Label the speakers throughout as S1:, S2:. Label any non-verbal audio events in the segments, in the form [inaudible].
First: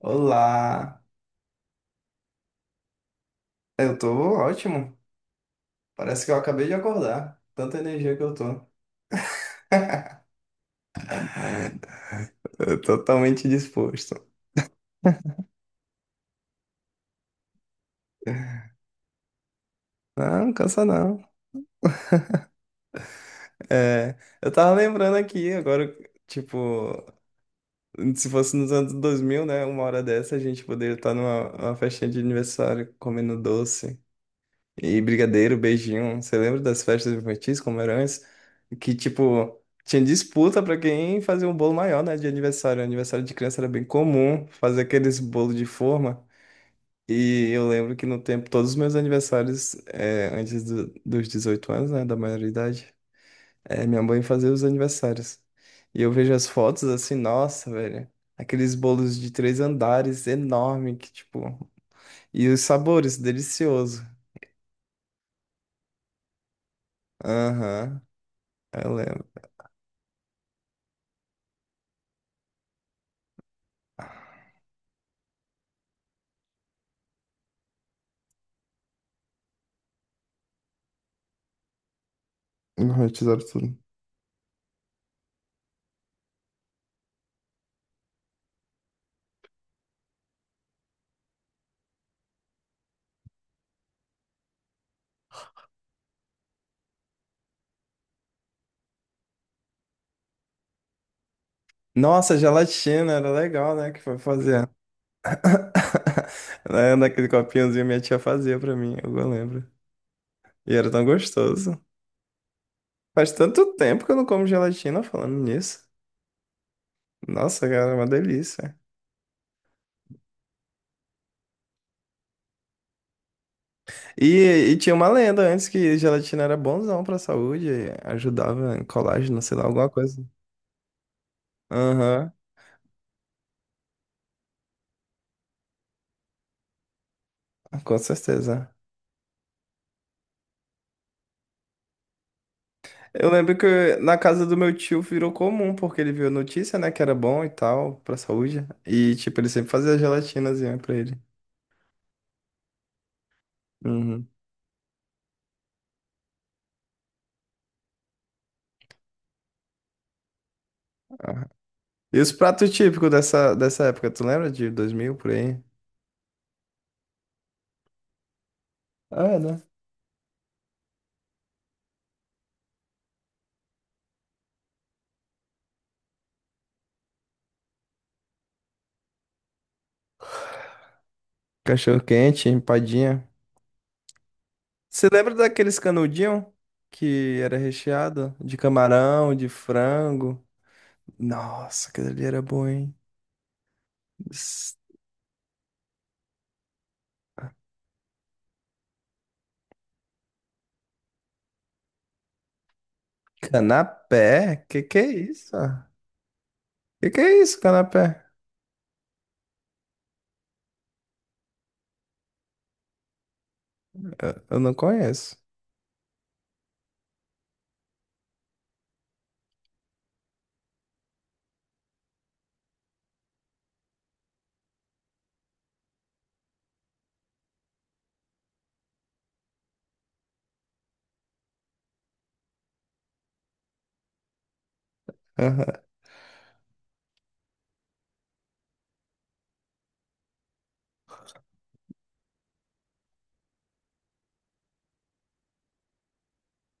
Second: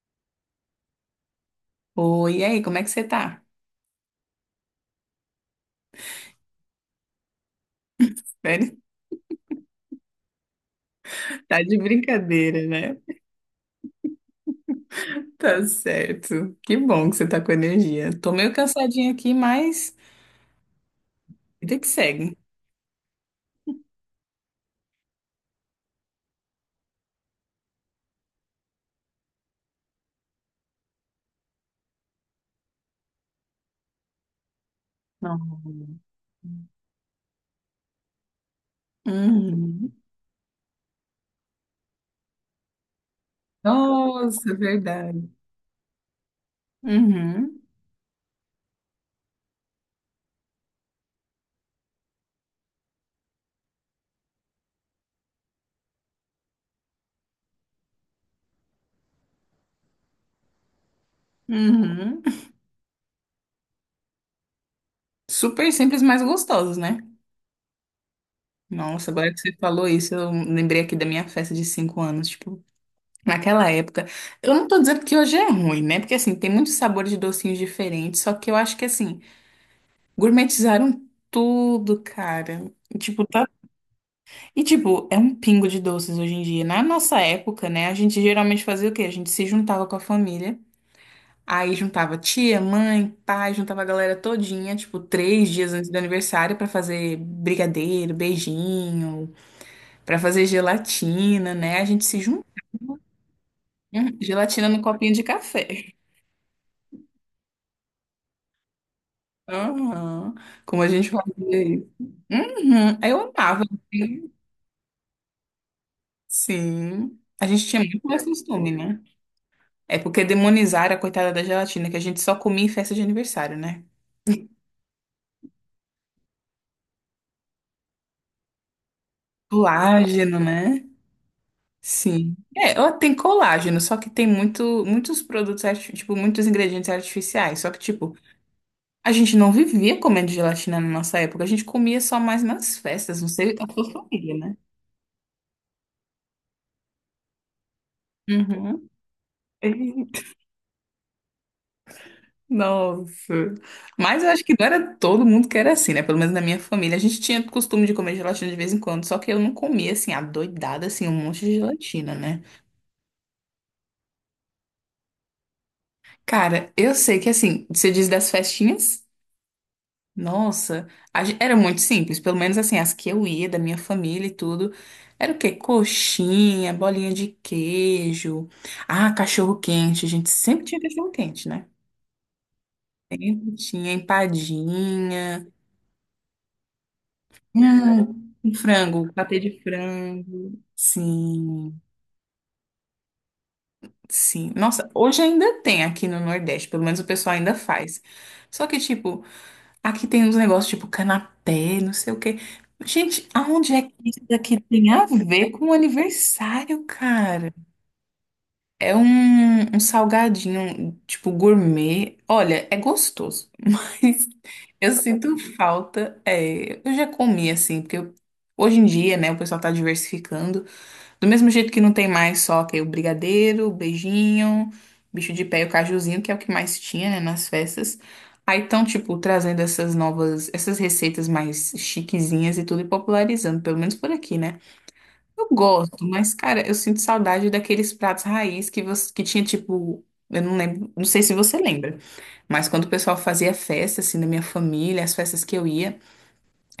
S1: Olá,
S2: Oi, e aí, como é que você tá?
S1: eu tô ótimo. Parece que eu acabei de acordar. Tanta energia que eu
S2: [laughs]
S1: tô.
S2: Sério?
S1: [laughs]
S2: Tá de brincadeira,
S1: Eu tô
S2: né?
S1: totalmente disposto.
S2: Tá certo. Que bom que você tá com energia. Tô meio cansadinha aqui, mas
S1: Não, não cansa não.
S2: vida que segue.
S1: Eu tava lembrando aqui, agora, tipo, se fosse nos anos 2000, né? Uma hora dessa a gente poderia estar numa festinha de aniversário comendo doce. E
S2: Não.
S1: brigadeiro, beijinho. Você lembra das festas infantis, como era antes? Que, tipo,
S2: Uhum.
S1: tinha disputa pra quem fazia um bolo maior, né? De aniversário. Aniversário de criança era bem comum
S2: Nossa,
S1: fazer aqueles
S2: verdade.
S1: bolo de forma. E
S2: Uhum.
S1: eu lembro que no tempo, todos os meus aniversários, antes dos 18 anos, né? Da maioridade, minha mãe fazia os aniversários. E eu vejo as fotos assim, nossa, velho. Aqueles bolos de três andares enorme, que, tipo.
S2: Uhum.
S1: E os sabores, delicioso.
S2: Super simples, mas gostosos, né?
S1: Aham, eu
S2: Nossa,
S1: lembro.
S2: agora que você falou isso, eu lembrei aqui da minha festa de 5 anos, tipo, naquela época. Eu não tô dizendo que hoje é ruim, né? Porque assim, tem muitos sabores de docinhos diferentes, só que eu acho que assim, gourmetizaram tudo, cara. E,
S1: Uhum,
S2: tipo,
S1: tesouro
S2: tá.
S1: tudo.
S2: E, tipo, é um pingo de doces hoje em dia. Na nossa época, né, a gente geralmente fazia o quê? A gente se juntava com a família. Aí juntava tia, mãe, pai, juntava a galera todinha, tipo, 3 dias antes do aniversário pra fazer brigadeiro, beijinho, pra fazer gelatina, né? A gente se
S1: Nossa,
S2: junta.
S1: gelatina, era legal, né? Que foi fazer.
S2: Gelatina no copinho de
S1: [laughs]
S2: café.
S1: Né, naquele copinhozinho minha tia fazia pra mim, eu lembro.
S2: Aham.
S1: E
S2: Como
S1: era
S2: a
S1: tão
S2: gente fazia
S1: gostoso.
S2: isso. Uhum.
S1: Faz
S2: Eu amava,
S1: tanto tempo que eu não
S2: assim.
S1: como gelatina falando nisso.
S2: Sim. A gente
S1: Nossa,
S2: tinha
S1: cara, é
S2: muito
S1: uma
S2: mais costume,
S1: delícia.
S2: né? É porque demonizaram a coitada da gelatina, que a gente só comia em festa de aniversário, né?
S1: E, tinha uma lenda antes que gelatina era bonzão pra saúde, ajudava em colágeno, sei lá, alguma coisa.
S2: Colágeno, né?
S1: Aham,
S2: Sim. É, ó, tem colágeno, só que tem muito, muitos produtos, tipo, muitos ingredientes artificiais. Só que,
S1: com
S2: tipo,
S1: certeza.
S2: a gente não vivia comendo gelatina na nossa época, a gente comia só mais nas festas, não
S1: Eu
S2: sei
S1: lembro
S2: a sua
S1: que na
S2: família,
S1: casa do
S2: né?
S1: meu tio virou comum, porque ele viu a notícia, né, que era bom e tal, pra saúde.
S2: Uhum.
S1: E, tipo, ele sempre fazia gelatinazinha pra ele.
S2: Nossa. Mas
S1: Uhum.
S2: eu acho que não era todo mundo que era assim, né? Pelo menos na minha família. A gente tinha costume de comer gelatina de vez em quando, só que eu não comia, assim, adoidada, assim, um monte de gelatina,
S1: E os
S2: né?
S1: pratos típicos dessa época, tu lembra de 2000 por aí?
S2: Cara, eu sei que, assim, você diz das festinhas?
S1: Ah, é, né?
S2: Nossa, era muito simples. Pelo menos, assim, as que eu ia, da minha família e tudo. Era o quê? Coxinha, bolinha de queijo. Ah, cachorro quente. A gente sempre tinha cachorro quente, né?
S1: Cachorro quente, empadinha.
S2: Sempre tinha
S1: Você lembra
S2: empadinha.
S1: daqueles canudinhos que era
S2: Ah,
S1: recheado
S2: e
S1: de
S2: frango,
S1: camarão,
S2: patê
S1: de
S2: de frango.
S1: frango?
S2: Sim,
S1: Nossa, aquele ali era bom, hein?
S2: sim.
S1: S-
S2: Nossa, hoje ainda tem aqui no Nordeste, pelo menos o pessoal ainda faz. Só que, tipo, aqui tem uns negócios tipo canapé, não sei o quê. Gente, aonde é que isso daqui
S1: Canapé?
S2: tem
S1: Que é
S2: a ver
S1: isso?
S2: com o aniversário,
S1: Que é
S2: cara?
S1: isso, canapé?
S2: É um salgadinho, tipo, gourmet. Olha, é gostoso, [laughs] mas
S1: Eu não
S2: eu
S1: conheço.
S2: sinto falta. É, eu já comi assim, porque hoje em dia, né, o pessoal tá diversificando. Do mesmo jeito que não tem mais só que o brigadeiro, o beijinho, bicho de pé e o cajuzinho, que é o que mais tinha, né, nas festas. Aí estão, tipo, trazendo essas novas, essas receitas mais chiquezinhas e tudo e popularizando, pelo menos por aqui, né? Eu gosto, mas, cara, eu sinto saudade daqueles pratos raiz que, você, que tinha, tipo, eu não lembro, não sei se você lembra, mas quando o pessoal fazia festa, assim, na minha família, as festas que eu ia.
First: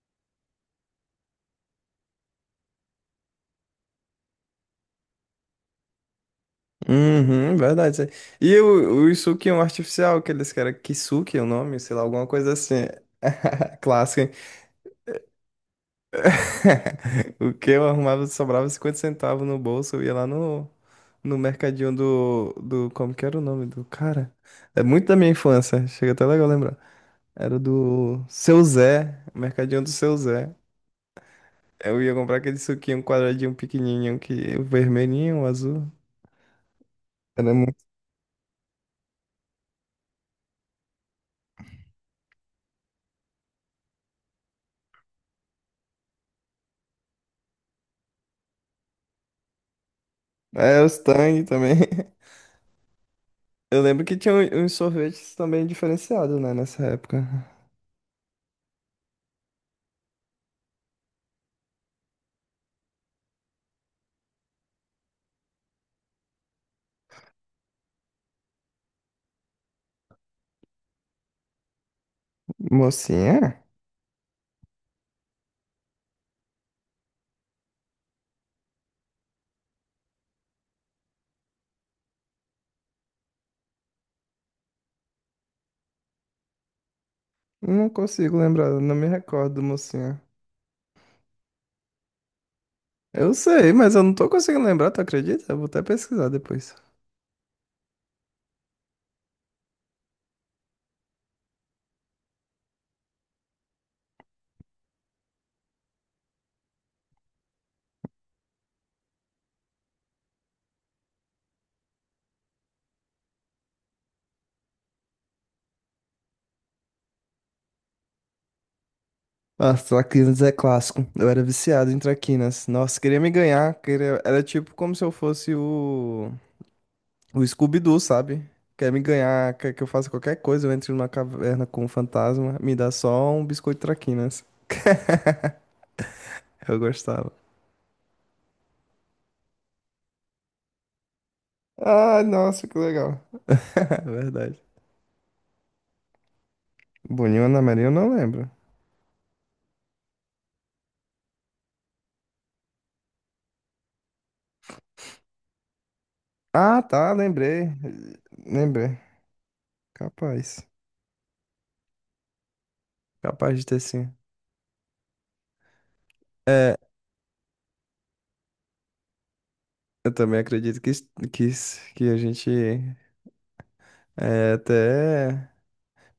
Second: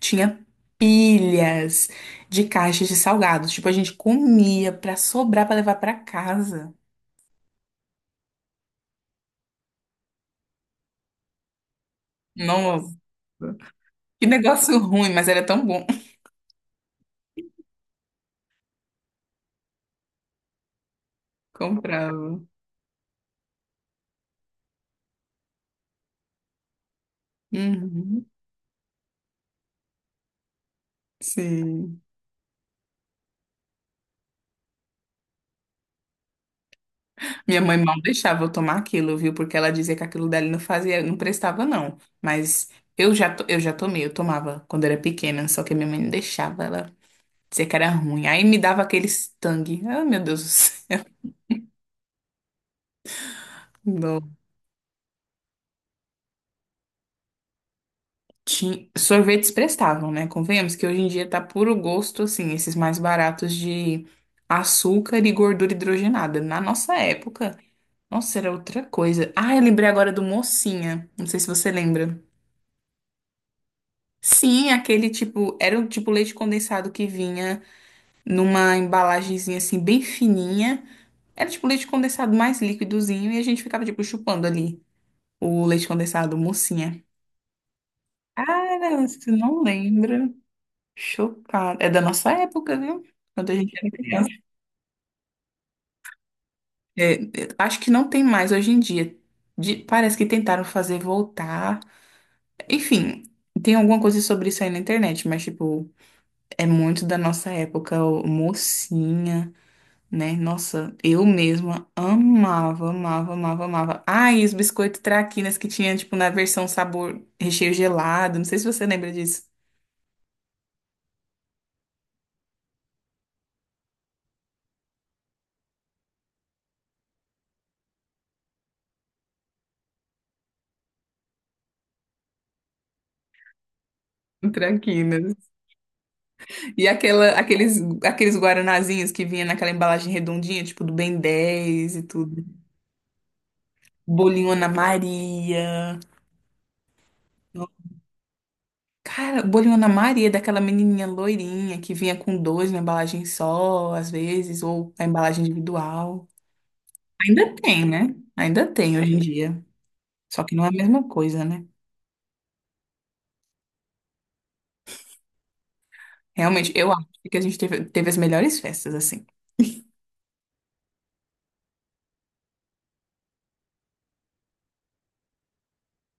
S2: Tinha pilhas de caixas de salgados. Tipo, a gente comia pra sobrar pra levar pra casa.
S1: Uhum, verdade. E o Yusuke é um artificial, que eles querem Kisuke, é o nome, sei lá, alguma coisa assim.
S2: Nossa,
S1: [laughs] Clássico,
S2: que
S1: hein?
S2: negócio [laughs] ruim, mas era tão bom. [laughs]
S1: [laughs] O que eu arrumava, sobrava 50 centavos no bolso, eu ia lá no mercadinho
S2: Comprava.
S1: do. Como que era o nome do cara? É muito da minha infância, chega até legal lembrar. Era do
S2: Uhum,
S1: Seu Zé, mercadinho do Seu Zé. Eu
S2: sim.
S1: ia comprar aquele suquinho quadradinho pequenininho, que, o vermelhinho, o azul. Era
S2: Minha mãe
S1: muito.
S2: mal deixava eu tomar aquilo, viu? Porque ela dizia que aquilo dali não fazia, não prestava, não. Mas eu já tomei, eu tomava quando era pequena, só que minha mãe não deixava, ela dizia que era ruim. Aí me dava aquele tangue. Ah, meu Deus do
S1: É, os
S2: céu.
S1: Tang também. [laughs] Eu lembro que tinha
S2: [laughs]
S1: uns sorvetes também diferenciados, né, nessa época.
S2: Sorvetes prestavam, né? Convenhamos que hoje em dia tá puro gosto, assim, esses mais baratos de açúcar e gordura hidrogenada. Na nossa época, nossa, era outra coisa. Ah, eu lembrei agora do Mocinha. Não sei se você lembra.
S1: Mocinha?
S2: Sim, aquele tipo, era o tipo leite condensado que vinha numa embalagenzinha assim, bem fininha. Era tipo leite condensado mais líquidozinho e a gente ficava, tipo, chupando ali o leite condensado, Mocinha.
S1: Não consigo lembrar, não
S2: Ah,
S1: me
S2: você
S1: recordo do
S2: não
S1: mocinha.
S2: lembra? Chocada. É da nossa época, viu?
S1: Eu
S2: Quando a
S1: sei,
S2: gente era
S1: mas eu não tô
S2: criança.
S1: conseguindo lembrar, tu acredita? Eu vou até pesquisar depois.
S2: É, é, acho que não tem mais hoje em dia. Parece que tentaram fazer voltar. Enfim, tem alguma coisa sobre isso aí na internet, mas, tipo, é muito da nossa época, mocinha, né? Nossa, eu mesma amava, amava, amava, amava. Ah, e os biscoitos traquinas que tinha, tipo, na versão sabor recheio gelado. Não sei se você lembra disso.
S1: Ah, traquinas é clássico. Eu era viciado em traquinas. Nossa, queria me ganhar. Queria... Era tipo como se eu fosse o Scooby-Doo, sabe? Quer me ganhar, quer que eu faça qualquer coisa, eu entre numa caverna com um fantasma, me dá só um biscoito traquinas.
S2: Traquinas.
S1: [laughs] Eu
S2: E
S1: gostava.
S2: aquela, aqueles guaranazinhos que vinha naquela embalagem redondinha, tipo do Ben 10 e
S1: Ah,
S2: tudo.
S1: nossa, que legal. [laughs]
S2: Bolinho
S1: Verdade.
S2: Ana Maria.
S1: Boninho Ana Maria, eu não lembro.
S2: Cara, bolinho Ana Maria, é daquela menininha loirinha que vinha com dois na embalagem só, às vezes, ou a embalagem individual.
S1: Ah, tá,
S2: Ainda
S1: lembrei.
S2: tem, né? Ainda tem
S1: Lembrei.
S2: hoje em dia. Só que não
S1: Capaz.
S2: é a mesma coisa, né?
S1: Capaz de ter sim.
S2: Realmente,
S1: É,
S2: eu acho que a gente teve as melhores festas, assim.
S1: eu também acredito que a gente é até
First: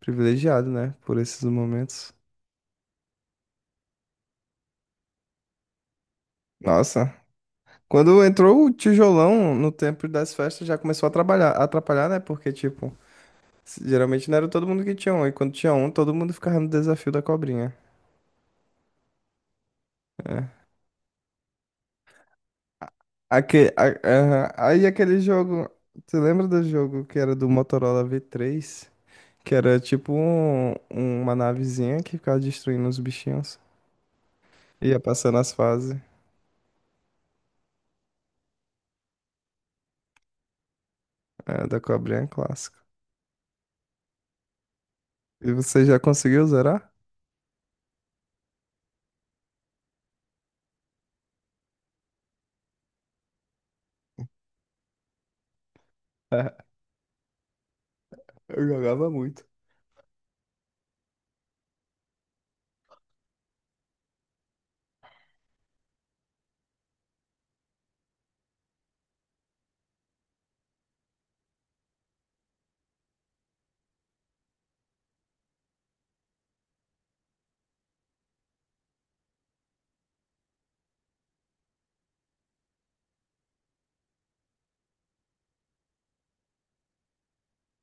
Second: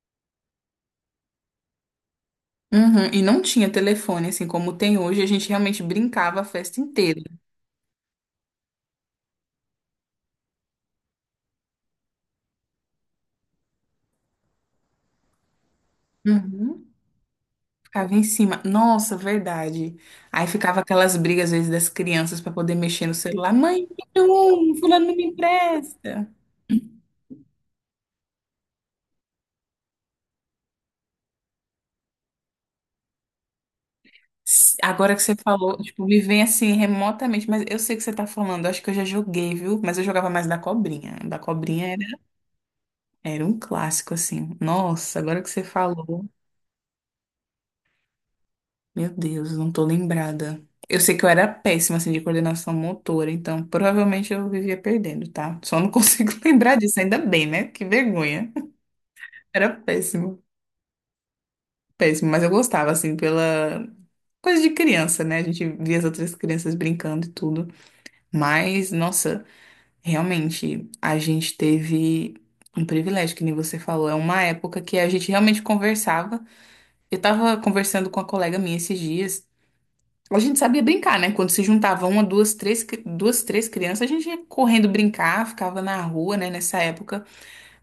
S1: privilegiado, né? Por esses momentos.
S2: Uhum, e não tinha telefone, assim, como tem hoje, a gente realmente brincava a festa
S1: Nossa.
S2: inteira.
S1: Quando entrou o tijolão no tempo das festas, já começou a trabalhar, a atrapalhar, né? Porque, tipo, geralmente não era todo mundo que tinha um. E quando tinha um, todo mundo ficava no
S2: Uhum.
S1: desafio da cobrinha.
S2: Ficava em cima. Nossa, verdade. Aí ficava aquelas brigas, às vezes, das crianças para poder mexer no celular. Mãe, me dá
S1: Aham.
S2: um,
S1: Aí
S2: fulano não
S1: aquele
S2: me
S1: jogo, você
S2: empresta.
S1: lembra do jogo que era do Motorola V3? Que era tipo uma navezinha que ficava destruindo os bichinhos. Ia
S2: Agora que você
S1: passando as
S2: falou,
S1: fases,
S2: tipo, me vem assim remotamente, mas eu sei o que você tá falando. Acho que eu já joguei, viu? Mas eu jogava mais da cobrinha. Da
S1: é, da
S2: cobrinha era,
S1: cobrinha clássica.
S2: era um clássico, assim. Nossa, agora que
S1: E
S2: você
S1: você já
S2: falou,
S1: conseguiu zerar?
S2: meu Deus, não tô lembrada. Eu sei que eu era péssima, assim, de coordenação motora, então provavelmente eu vivia perdendo, tá? Só não [laughs] consigo
S1: [laughs]
S2: lembrar disso, ainda bem, né? Que vergonha.
S1: Eu jogava muito.
S2: Era péssimo, péssimo, mas eu gostava, assim, pela coisa de criança, né? A gente via as outras crianças brincando e tudo. Mas, nossa, realmente, a gente teve um privilégio, que nem você falou. É uma época que a gente realmente conversava. Eu tava conversando com uma colega minha esses dias. A gente sabia brincar, né? Quando se juntava uma, duas, três, duas, três crianças, a gente ia correndo brincar, ficava na rua, né? Nessa época.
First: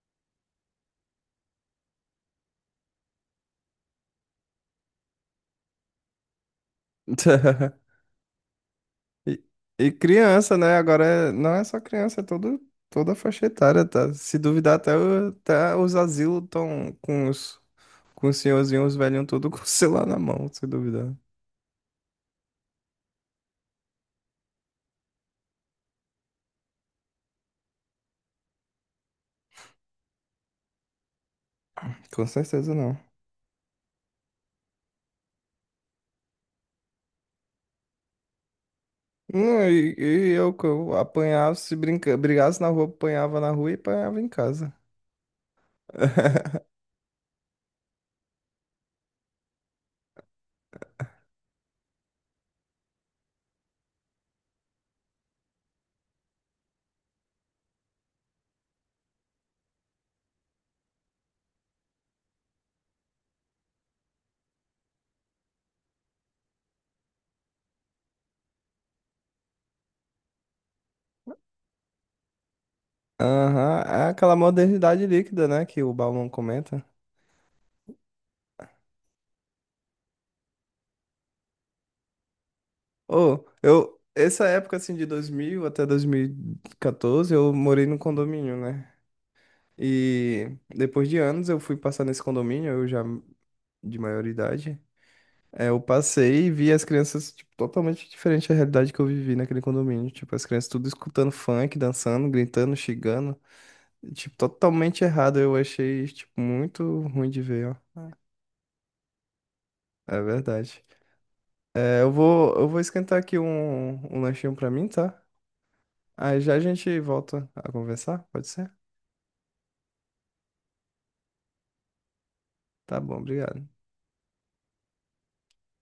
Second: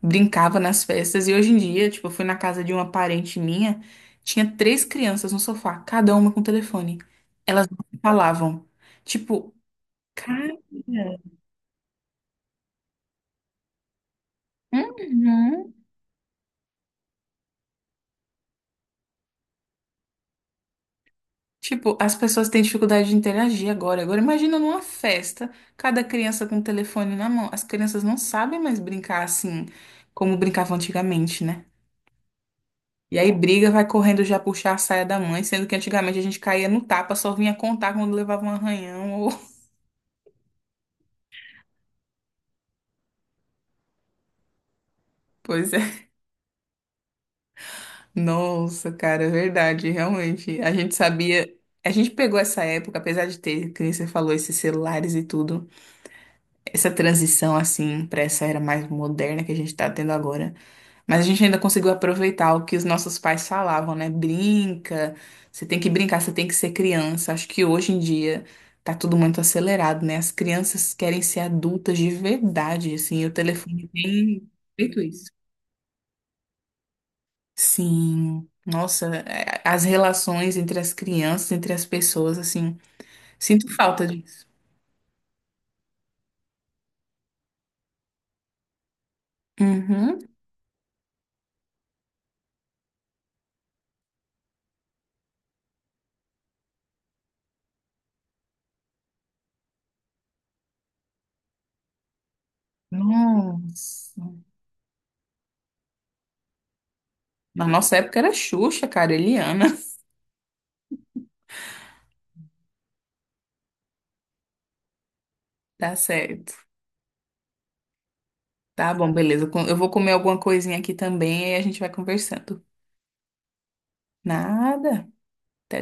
S2: Brincava nas festas. E hoje em dia, tipo, eu fui na casa de uma parente minha, tinha três crianças no sofá, cada uma com telefone. Elas não
S1: [laughs]
S2: se falavam.
S1: E,
S2: Tipo,
S1: criança,
S2: cara.
S1: né? Não é só criança, é toda a faixa etária, tá? Se duvidar, até,
S2: Uhum.
S1: até os asilos estão com com os senhorzinhos, os velhinhos, tudo [laughs] com o celular na mão, se duvidar.
S2: Tipo, as pessoas têm dificuldade de interagir agora. Agora, imagina numa festa, cada criança com um telefone na mão. As crianças não sabem mais brincar assim como brincavam antigamente, né?
S1: Com certeza não.
S2: E aí briga, vai correndo já puxar a saia da mãe, sendo que antigamente a gente caía no tapa, só vinha contar quando levava um arranhão ou. [laughs]
S1: Não, e, eu, que eu apanhava, se brigasse na rua, apanhava na rua e apanhava em casa.
S2: Pois é.
S1: [laughs]
S2: Nossa, cara, é verdade, realmente. A gente sabia, a gente pegou essa época, apesar de ter, que nem você falou, esses celulares e tudo, essa transição assim para essa era mais moderna que a gente tá tendo agora. Mas a gente ainda conseguiu aproveitar o que os nossos pais falavam, né? Brinca, você tem que brincar, você tem que ser criança. Acho que hoje em dia tá tudo muito acelerado, né? As crianças querem ser adultas de verdade, assim, e o
S1: Aham,
S2: telefone
S1: é aquela
S2: tem feito
S1: modernidade
S2: isso.
S1: líquida, né, que o Bauman comenta.
S2: Sim, nossa, é, as relações entre as crianças, entre as pessoas, assim,
S1: Ô,
S2: sinto
S1: eu,
S2: falta
S1: essa
S2: disso.
S1: época, assim, de 2000 até 2014, eu morei num condomínio, né?
S2: Uhum.
S1: E depois de anos eu fui passar nesse condomínio, eu já de maioridade. É, eu passei e vi as crianças, tipo, totalmente diferente da realidade que eu vivi naquele condomínio. Tipo, as crianças tudo escutando funk, dançando, gritando, xingando.
S2: Nossa.
S1: Tipo, totalmente errado. Eu achei, tipo, muito ruim de ver,
S2: Na nossa
S1: ó.
S2: época era Xuxa, cara, Eliana. [laughs]
S1: É verdade. É, eu vou esquentar aqui um lanchinho pra mim, tá?
S2: Tá
S1: Aí
S2: certo.
S1: já a gente volta a conversar, pode ser?
S2: Tá bom, beleza. Eu vou comer alguma coisinha aqui também e a gente vai conversando.
S1: Tá bom, obrigado.
S2: Nada. Até